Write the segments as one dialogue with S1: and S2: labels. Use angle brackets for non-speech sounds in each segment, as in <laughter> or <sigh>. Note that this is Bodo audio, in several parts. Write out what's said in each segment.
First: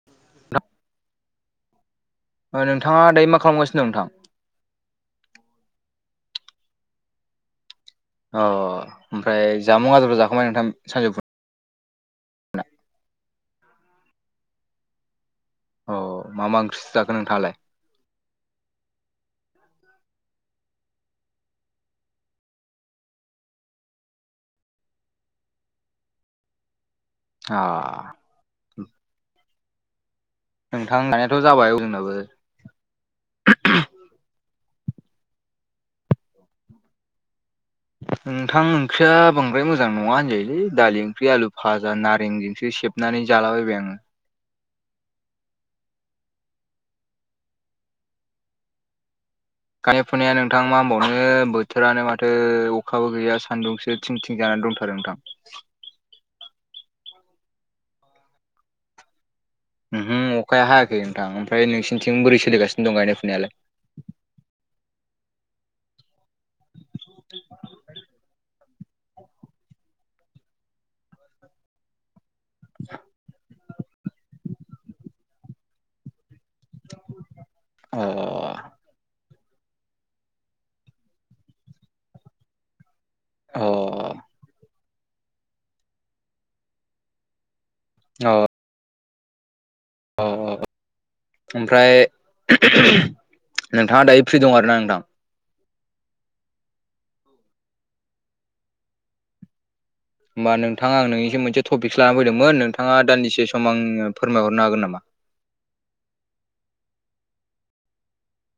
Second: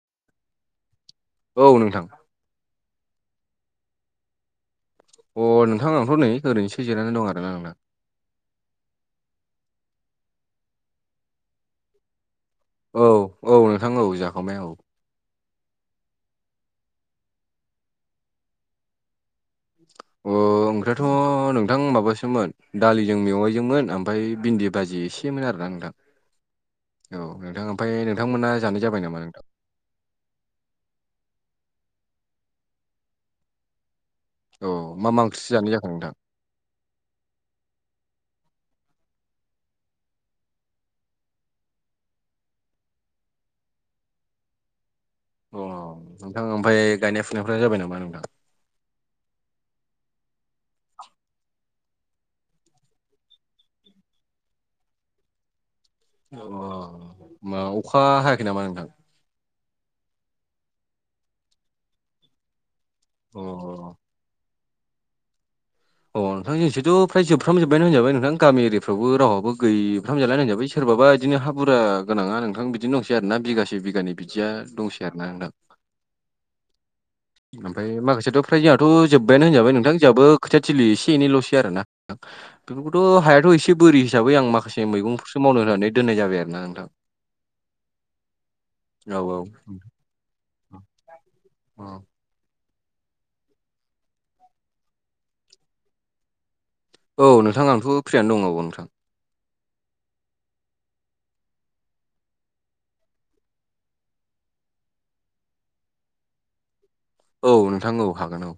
S1: <unintelligible>
S2: औ नोंथां।
S1: ओ नोंथाङा दायो मा खालामगासिनो दं नोंथां?
S2: अ नोंथां आंथ' नै ओरैनोसो जिरनानै दं आरोना आंना।
S1: अ ओमफ्राय जामुं आदारफ्रा जाखांबाय नोंथां सानजौफु
S2: औ औ नोंथां औ जाखांबाय औ।
S1: अ मा मा ओंख्रिसो जाखो नोंथाङालाय?
S2: अ
S1: <inaudible>
S2: ओंख्रियाथ' नोंथां माबासोमोन दालिजों मेवाइजोंमोन ओमफाय भिन्दि बाजि एसेमोन आरोना नोंथां।
S1: <inaudible>
S2: औ
S1: आ
S2: नोंथां ओमफाय नोंथांमोना जानाय जाबाय नामा नोंथां?
S1: नोंथां नायाथ' जाबाय औ जोंनाबो।
S2: औ मा मा ओंख्रिसो जानाय जाखो नोंथां?
S1: नोंथां ओंख्रिया बांद्राय मोजां नङा होनजायोलै दालि ओंख्रि आलु फाजा नारें जोंसो सेब नानै जालाबाबाय आङो।
S2: अ नोंथां। ओमफाय गायनाय फुनायफ्रा जाबाय नामा नोंथां?
S1: गान फुनाया नोंथां मा होनबावनो बोथोरानो माथो अखाबो गैया सानदुंसो थिं थिं जानानै दंथारो नोंथां।
S2: अ अ मा अखा हायाखै नामा नोंथां?
S1: ओमहो अखाया हायाखै नोंथां, ओमफाय नोंसिनिथिं बोरै सोलिगानो दंनो गायनाय फु
S2: अ अ नोंथां जोंनिथिंथ' फ्राय जोबफ्रामजोबबायनो होनजाबाय नोंथां। गामि एरिया फ्रावबो रावाबो गैफ्राम जालानो होनजाबाय सोरबाबा बिदिनो हा बुरजा गोनाङा नोंथां बिदिनो दंसै आरोना बिगासे बिगानै बिदिया दंसै आरोना नोंथां। ओमफाय
S1: अ
S2: माखासेयाथ' फ्राय जोंहाथ' जोब्बायानो होनजाबाय नोंथां। जोंहाबो खोथिया थिलि एसे एनैल'सै आरोना। बेफोरखौथ' हायाथ'
S1: अ
S2: एसे बोरि हिसाबै आं माखासे मैगंफोरसो मावनो होननानै दोननाय जाबाय आरो ना नोंथां।
S1: अ
S2: औ औ।
S1: अ ओमफ्राय नोंथाङा दायो फ्रि दं आरोना नोंथां?
S2: औ नोंथां आथ' फ्रियानो दं औ नोंथां।
S1: होमबा नोंथां आं नोंनिसिम मोनसे टपिकसो लाना फैदोंमोन नोंथाङा दानदिसे सम आंनो फोरमायहरनो हागोन नामा?
S2: औ नोंथां औ हागोन औ।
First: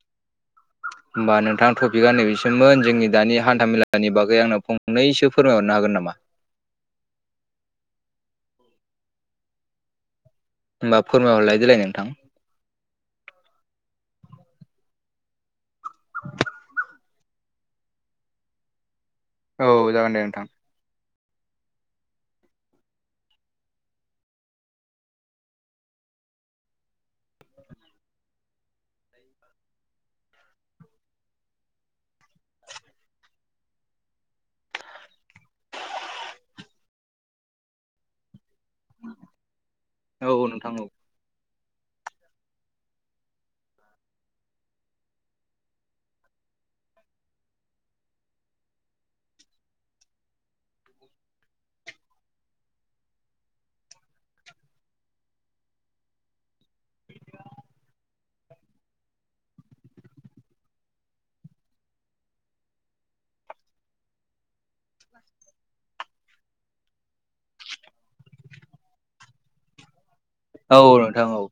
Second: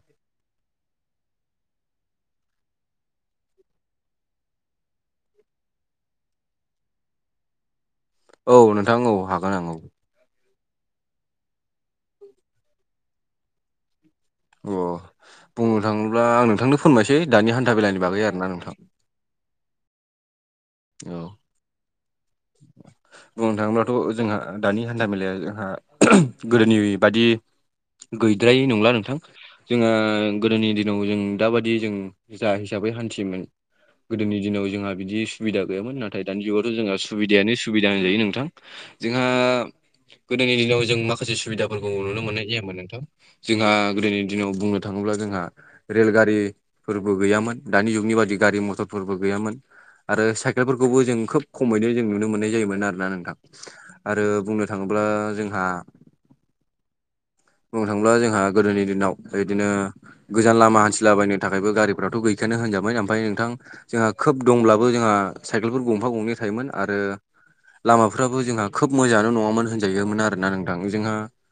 S1: होमबा नोंथां टपिकआ नैबेसोमोन जोंनि दानि हान्थामेलानि बागै आंनो फंनैसो फोरमायहरनो हागोन नामा?
S2: औ नोंथां औ हागोन आं औ।
S1: होनबा फोरमायहरलाय देलाय नोंथां।
S2: अ बुंनो थाङोब्ला आं नोंथांनो फोरमायसै दानि हान्था बेेलानि बागै आरोना नोंथां।
S1: औ जागोन दे नोंथां।
S2: औ।
S1: <inaudible>
S2: बुंनो थाङोब्लाथ' जोंहा दानि हान्था मेलाया जोंहा गोदोनि बादि गैद्रायै नंला नोंथां। जोंहा गोदोनि दिनाव जों दाबादि जों जा हिसाबै हान्थियोमोन गोदोनि दिनाव जोंहा बिदि सुबिदा गैयामोन। नाथाय दानि जुगावथ' जोंहा सुबिदायानो सुबिदा होनजायो नोंथां। जोंहा
S1: औ औ
S2: गोदोनि
S1: नोंथां
S2: दिनाव
S1: औ
S2: जों माखासे सुबिदाफोरखौ नुनो मोननाय जायामोन नोंथां। जोंहा गोदोनि दिनाव बुंनो थाङोब्ला जोंहा रेलगारिफोरबो गैयामोन। दानि जुगनि बादि गारि मथरफोरबो गैयामोन। आरो साइकेलफोरखौबो जों खोब खमैनो जों नुनो मोननाय जायोमोन आरोना नोंथां। आरो बुंनो थाङोब्ला जोंहा बुंनो थाङोब्ला जोंहा गोदोनि दिनाव इदिनो गोजान लामा हान्थिलाबायनो थाखायबो गारिफ्राथ' गैखायानो होनजाबोन ओमफ्राय नोंथां। जोंहा खोब दंब्लाबो जोंहा साइकेलफोर गंफा गंनै थायोमोन आरो। लामाफ्राबो जोंहा खोब मोजाङानो नङामोन होनजायोमोन आरोना
S1: औ
S2: नोंथां
S1: औ
S2: जोंहा
S1: औ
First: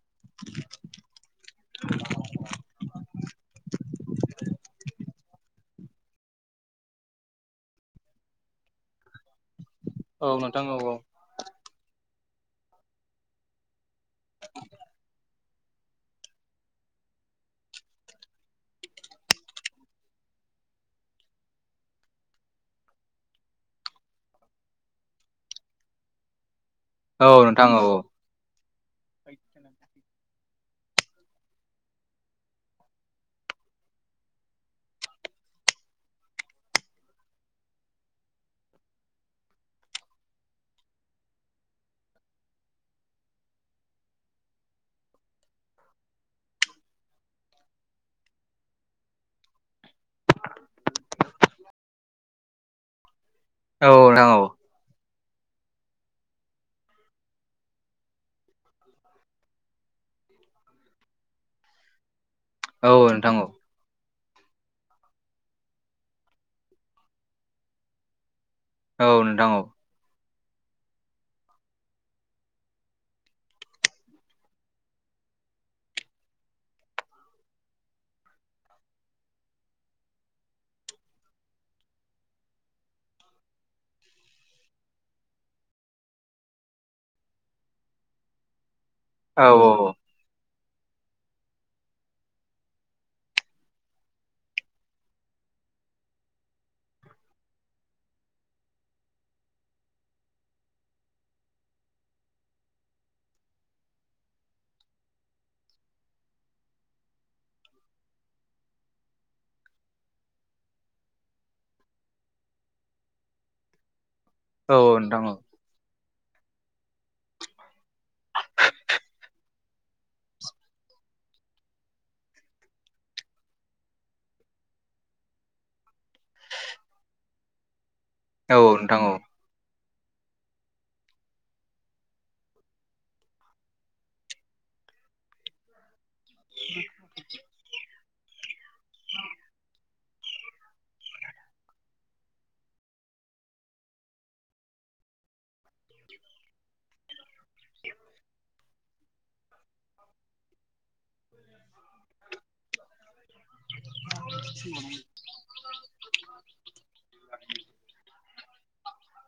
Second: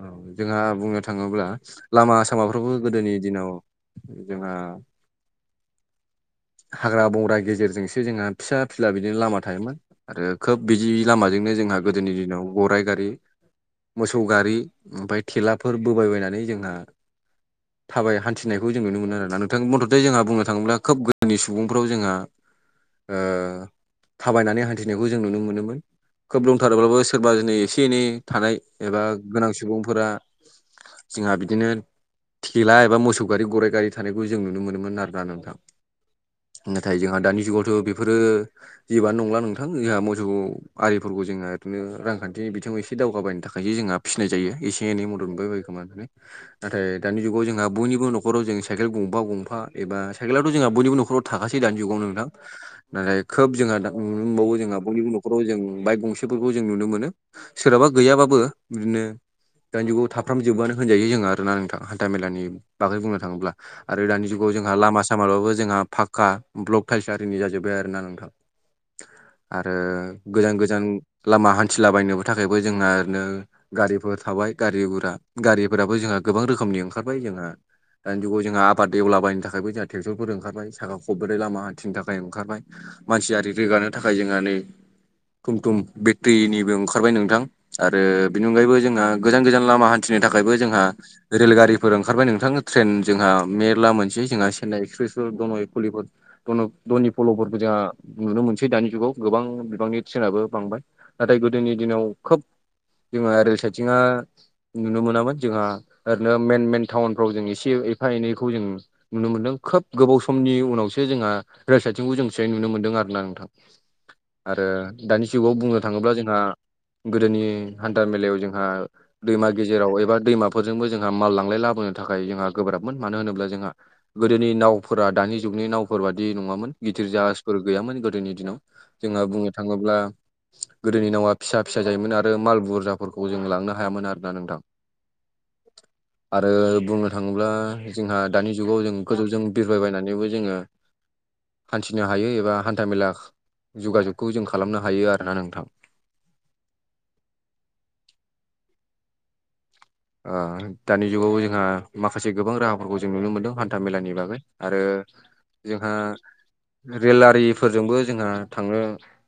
S2: औ जोंहा बुंनो थाङोब्ला लामा सामाफ्रावबो गोदोनि दिनाव जोंहा
S1: <inaudible>
S2: हाग्रा बंग्रा गेजेरजोंसो जोंहा फिसा फिला बिदिनो लामा थायोमोन। आरो
S1: औ नोंथां
S2: खोब
S1: औ
S2: बिदि लामाजोंनो जोंहा गोदोनि दिनाव गराइ गारि मोसौ गारि ओमफ्राय थेलाफोर बबायबायनानै जोंहा
S1: <inaudible>
S2: थाबाय हान्थिनायखौ जों नुनो मोनो आरोना नोंथां मथथे जोंहा बुंनो थाङोब्ला खोब गोदोनि सुबुंफ्राव जोंहा ओ थाबायनानै हान्थिनायखौ जों नुनो मोनोमोन खोब लंथारोब्लाबो
S1: औ
S2: सोरबा
S1: औ
S2: दिनै
S1: नोंथां औ
S2: एसे एनै थानाय एबा गोनां सुबुंफोरा जोंहा बिदिनो थेला एबा मोसौ गारि गराइ गारि थानायखौ जों नुनो मोनोमोन आरोना नोंथां। नाथाय जोंहा दानि जुगावथ' बेफोरो जिबानो नंला नोंथां जोंहा मोसौ आरिफोरखौ जोंहा बिनो रांखान्थिनि बिथिङाव एसे दावगाबायनो थाखाय खायसे जोंहा फिसिनाय जायो एसे एनै मदद मोनबायायो खोमानानै नाथाय दानि जुगाव जोंहा बयनिबो न'खराव जों साइकेल गंबा गंफा एबा साइकेलावथ' जोंहा बयनिबो नखराव थाखासे दानि जुगाव नोंदां
S1: ज
S2: नाथाय खोब जोंहा मोनबावो जोंहा ब न'खराव जों बाइक गंसेफोरखौ जों नुनो मोनो सोरहाबा गैयाबाबो बिदिनो दानि जुगाव थाफ्राम जोबबानो होनजायो जोो आर ना नोंथां हान्था मेलानि
S1: औ
S2: दाख्लै बुंनो
S1: नोंथां औ
S2: थाङोब्ला आरो दानि जुगाव जोंहा लामा सामाबाबो जोंहा फाखका ब्लक थाइसारिनि जाजोब्बाय आरो ना।
S1: औ नोंथां औ
S2: आरो गोजान गोजान लामा हान्थिलाबायनोबो थाखायबो जोंहा ओरैनो गारिफोर थाबाय गारि हुरा गारिफोराबो जोंहा गोबां रोखोमनि ओंखारबाय जोंहा दानि जुगाव जोंहा आबाद देलाबायनो थाखायबो जोंहा ट्रेक्टरफोर ओंखारबाय साखा खब्रै लामा हाथिनि थाखाय ओंखारबाय मानसियारि रोगानो थाखाय जोंहा नै थुम थुम बेट्रिनिबो ओंखारबाय नोंथां आरो बेनि अनगायैबो जोंहा गोजान
S1: औ
S2: गोजान लामा हान्थि फथिनो थाखायबो जोंहा रेलगारिफोर ओंखारबाय नोंथां ट्रेन जोंहा मेरला मोनसे जोंहा चेन्नाइ एक्सप्रेसफोर दङ कलिप धक धनि फल'फोरबो जोंहा नुनो मोनसै दानि जुगाव गोबां बिबांनि ट्रेनाबो बांबाय नाथाय गोदोनि दिनाव खोब जोंहा ओरै साइथिंहा नुनो मोनामोन जोंहा ओरैनो मेन मेन टाउनफ्राव जों एसे एफा एनैखौ जों नुनो मोनदों खोब गोबाव समनि उनावसो जोंहा रैसथिंखौ जों फसाय नुनो मोन्दों आरोना नोंथां आरो
S1: औ नोंथां
S2: दानि
S1: औ
S2: जुगाव बुंनो थाङोब्ला जोंहा गोदोनि हान्था मेलायाव जोंहा दैमा गेजेराव एबा दैमाफोरजोंबो जोंहा माललांलाय लाबोनो थाखाय जोंहा गोब्राबमोन मानो होनोब्ला जोंहा गोदोनि नावफोरा दानि जुगनि नावफोर बादि नङामोन गिदिर जाहाजफोर गैयामोन गोदोनि
S1: औ नोंथां औ
S2: जोंहा बुंनो थाङोब्ला गोदोनि नावा फिसा फिसा जायोमोन आरो माल बुरजाफोरखौ जों लांनो हायामोन आरोोना नोंथां। आरो बुंनो थाङोब्ला जोंहा दानि जुगाव जों गोजौजों बिरबायबायनानैबो जोङो हान्थिनो हायो एबा हान्था मेला जगाजगखौ जों खालामनो हायो आरोना नोंथां। दानि जुगावबो जोंहा माखासे गोबां राहाफोरखौ जों नुनो मोनदों हान्थाामेलानि बागै आरो
S1: <unintelligible>
S2: रेल आरिफोरजोंबो जोंङो थाङो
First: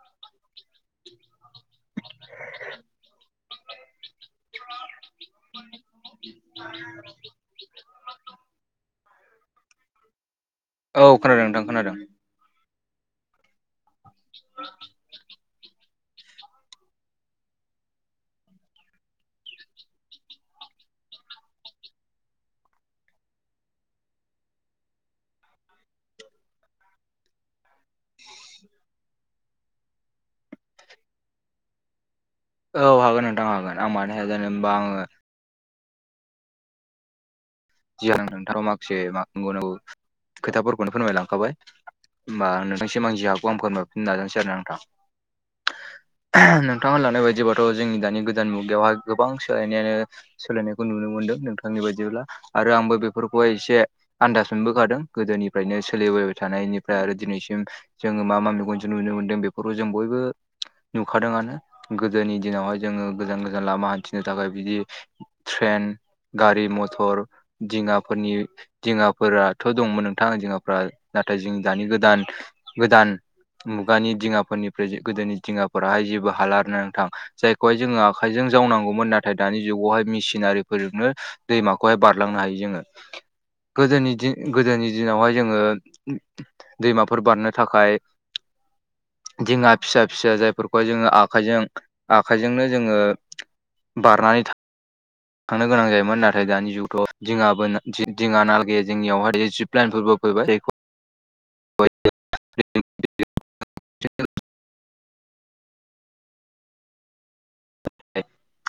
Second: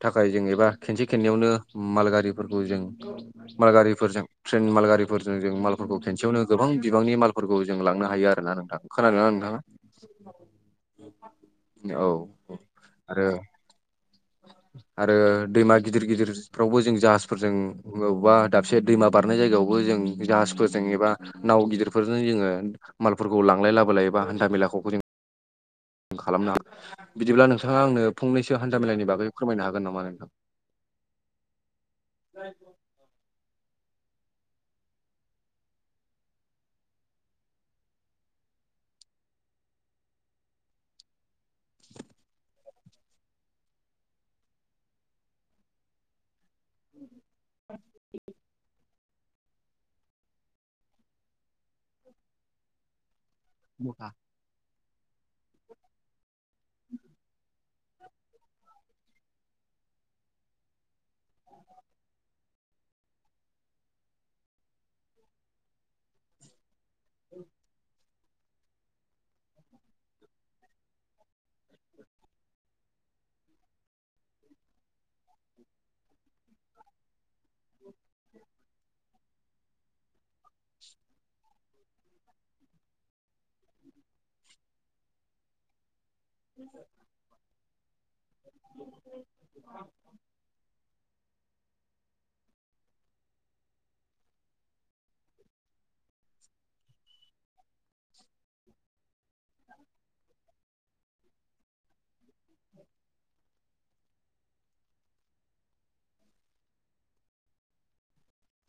S2: थाखाय जों एबा खेनसे खननैयावनो माल गारिफोरखौ जों माल गारिफोरजों ट्रेन मालगारिफोरजों जों मालफोरखौ खेनसेयावनो गोबां बिबांनि मालफोरखौ खौ जों लांनो हायो आरो ना नोंथां खोनादों ना नोंथाङा?
S1: औ खोनादों नोंथां खोनादों।
S2: औ आरो आरो दैमा गिदिर गिदिरफ्रावबो जों जाहाजफोरजों बबेयावबा दाबसे दैमा बारनाय जायगायावबो जों जाहाजफोरजों एबा नाव गिदिरफोरजों जोङो मालफोरखौ लांलाय लाबोलाय एबा हान्था मेलाखौबो खालामनो हायो बिदिब्ला नोंथाङा आंनो फंनैसो हान्था मेलानि बागै फोरमायनो हागोन नामा नोंथां?
S1: औ हागोन नोंथां हागोन आं मानो हाया जानोे हबा आङो जियानो नोंथाङा माखासे बुंनांगौ खोथाफोरखौनो फोरमायलांखाबाय। होमबा आं नोंथां सिम जि हाखौ आं फोरमायफिन नाजानोसै आरो नोंथां। नोंथां होनलांनाय बायदिबाथ' जोंनि दानि गोदान मुगायावहाय गोबां सोलायनायानो सोलायनायखौ नुनो मोनदों नोंथांनि बायदिब्ला आरो आंबो बे बेफोरखौहाय एसे आनन्दाज मोनबोखादों गोदोनिफ्रायनो सोलिबोबाय थानायनिफ्राय आरो दिनैसिम जोङो मा मा मेगनजों नुनो मोनदों बेफोरखौ जों बयबो नुखादोंआानो गोदोनि दिनावहाय जोङो गोजान गोजान लामा हान्थिनो थाखाय बिदि ट्रेन गारि मथर दिङाफोरनि दिङाफोराथ' दंमोन नोंथां दिङाफोरा नाथाय जों दानि गोदान गोदान मुगानि दिङाफोरनिफ्राय गोदोनि दिङाफोराहाय जेबो हालारनो नोंथां। जायखौहाय जोङो आखाइजों जावनांगौमोन नाथाय दानि जुगावहाय मेसिनारिफोरजोंनो दैमाखौहाय बार होलांनो हायो जोङो गोदोनि दिन गोदोनि दिनावहाय जोङो दैमाफोर बारनो थाखाय दिङा फिसा फिसा जायफोरखौहाय जोङो आखाइजों आखाइजोंनो जोङो बारनानै था थांनो गोनां जायोमोन नाथाय दानि जुगावथ' दिङाबो ना दि-दिङा नाल गैया जोंनियावहाय जिप लाइनफोरबो फैबाय जायखौ
S2: <inaudible>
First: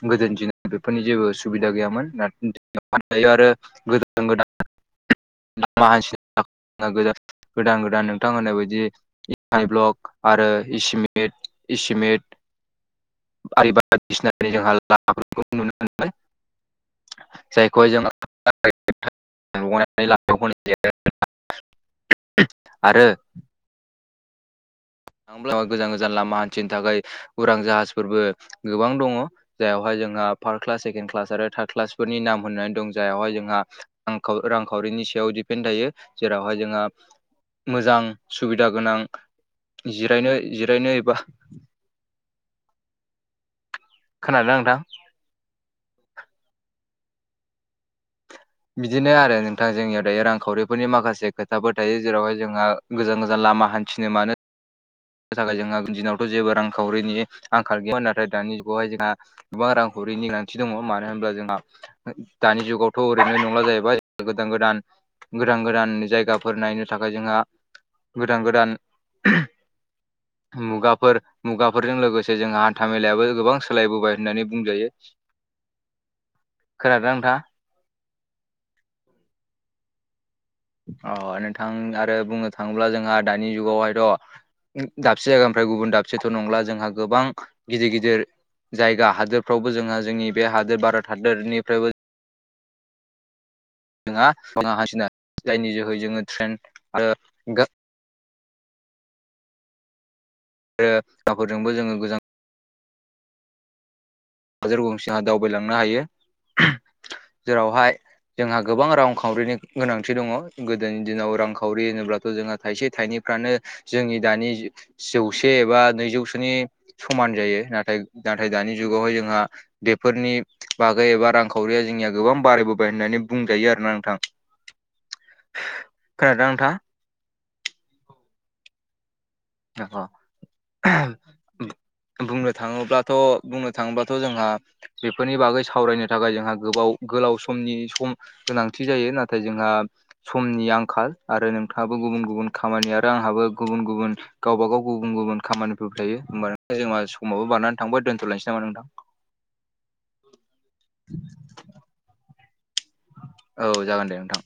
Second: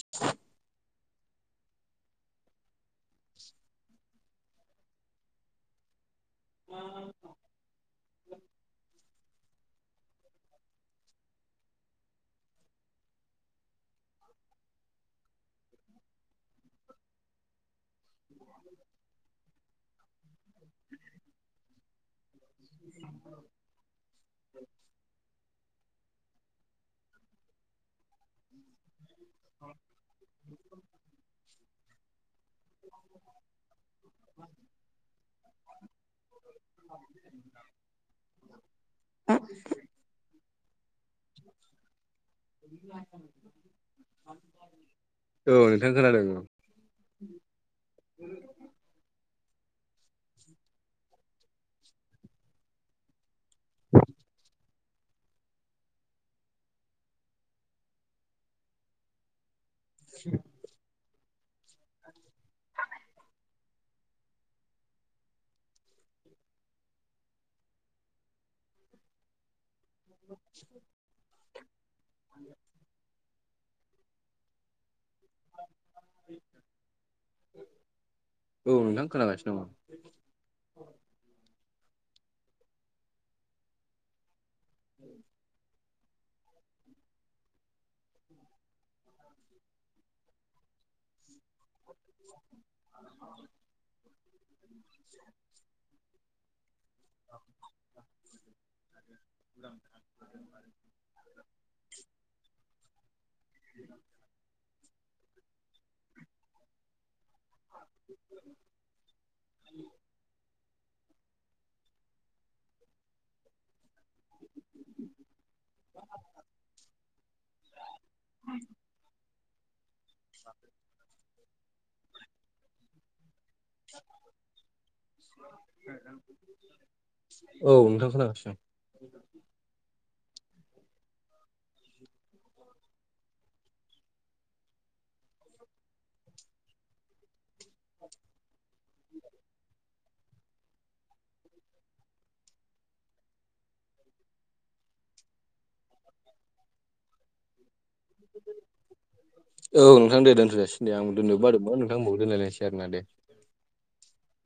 S1: गोदोनि दिनाव बेफोरनि जेबो सुबिदा गैयामोन <unintelligible> आरो गोदान गोदान <unintelligible> गोदान गोदान नोंथां होननायय बायदि ब्लक आरो इसिमिइट इसिमेट बारि बा <unintelligible> जोंहा लामाफोरखौ नुनो मोनो जायखौहाय जोङो <unintelligible> आरो होनब्लाबो गोजान गोजान लामा हान्थिनो थाखाय उरां जाहाजफोरबो गोबां दङ जाययावहाय जोंहा फार्स्ट क्लास सेकेणड क्लास आरो थार्द क्लासफोरनि नाम होननानै दं जायावहाय जोंहा रांखा-रांखावरिनि सायाव दिडपेन्ड थायो जेरावहाय जोंहा मोजां सुबिदा गोनां जिरायनो जिरायनो एबा
S2: <inaudible>
S1: खोनादों नोंथां?
S2: औ नोंथां खोनादों औ
S1: बिदिनो आरो नोंथां जोंनियाव दायो रांखावरिफोरनि माखासे खोथाफोर थायो जेरावहाय जोंहा गोजान गोजान लामा हान्थिनो मानो नि थाखाय जोंहा दिनावथ' जेबो रांखावरिनि आंखाल गैयामोन नाथाय दानि जुगावहाय जोंहा गोबां रांखौरिनि गोनांथि दङ मा नो होनब्ला जोंहा दानि जुगावथ' ओरैनो नंला जाहैबाय गोदान गोदान गोदान गोदान जायगाफोर नायनो थाखाय जोंहा गोदान गोदान मुगाफोर मुगाफोरजों लोगोसे जोंहा हान्था मेलायाबो गोबां सोलायबोबाय होननानै बुंजायो। खोनादोंना नोंथाङा?
S2: औ नोंथां खोनागासिनो नामा
S1: अ नोंथां आरो बुंनो थाङोब्ला जोंहा दानि जुगावहायथ' दाबसे जायगानिफ्राय गुबुन दाबसेथ' नंला जोंहा गोबां गिदिर गिदिर जायगा हादोरफ्रावबो जोंहा जोंनि बे हादोर भारत हादोरनिफ्रायबो जोंहाा हासिनो जायनि जोहै जोङो ट्रेन आरो गो
S2: <inaudible>
S1: आरोाफोरजोंबो जोङो गोजां हाजोर गंसिहा दावबायलांनो हायो जेरावहाय जोंहा गोबां रांखावरिनि गोनांथि दङ गोदोनि दिनाव रांखावरि होनोब्लाथ' जोंहा थाइसे थाइनैफ्रानो जोंनि दानि जौसे एबा नैजौसोनि समान जायो नाथाय नाथाय दानि जुगावहाय जोंहा बेफोरनि बागै एबा रांखावरिया जोंनिया गोबां बारायबोबाय होननानै बुंजायो आरो खोनाथां खोनादों ना नोंथां
S2: औ नोंथां खोनागासिनो <inaudible>
S1: <unintelligible> बुंनो थाङोब्लाथ' बुंनो थाङोब्लाथ' जोंहा बेफोरनि बागै सावरायनो थाखाय जोंहा गोबाव गोलाव समनि सम गोनांथि जायो नाथाय जोंहा समनि आंखाल आरो नोंथाङाबो गुबुन गुबुन खामानि आरो आंहाबो गुबुन गुबुन गावबाागाव गुबुन गुबुन खामानिफोर थायो होमबा जोंहा समावबो बारानानै थांबाय दोनथ'लायसै नामा नोंथां <inaudible>
S2: औ नोंथां दोनथ'ासि द आं दोननोबो बादोंमोन नोंथांबखौ दोनलायनोसै आरोना दे
S1: औ जागोन दे नोंथां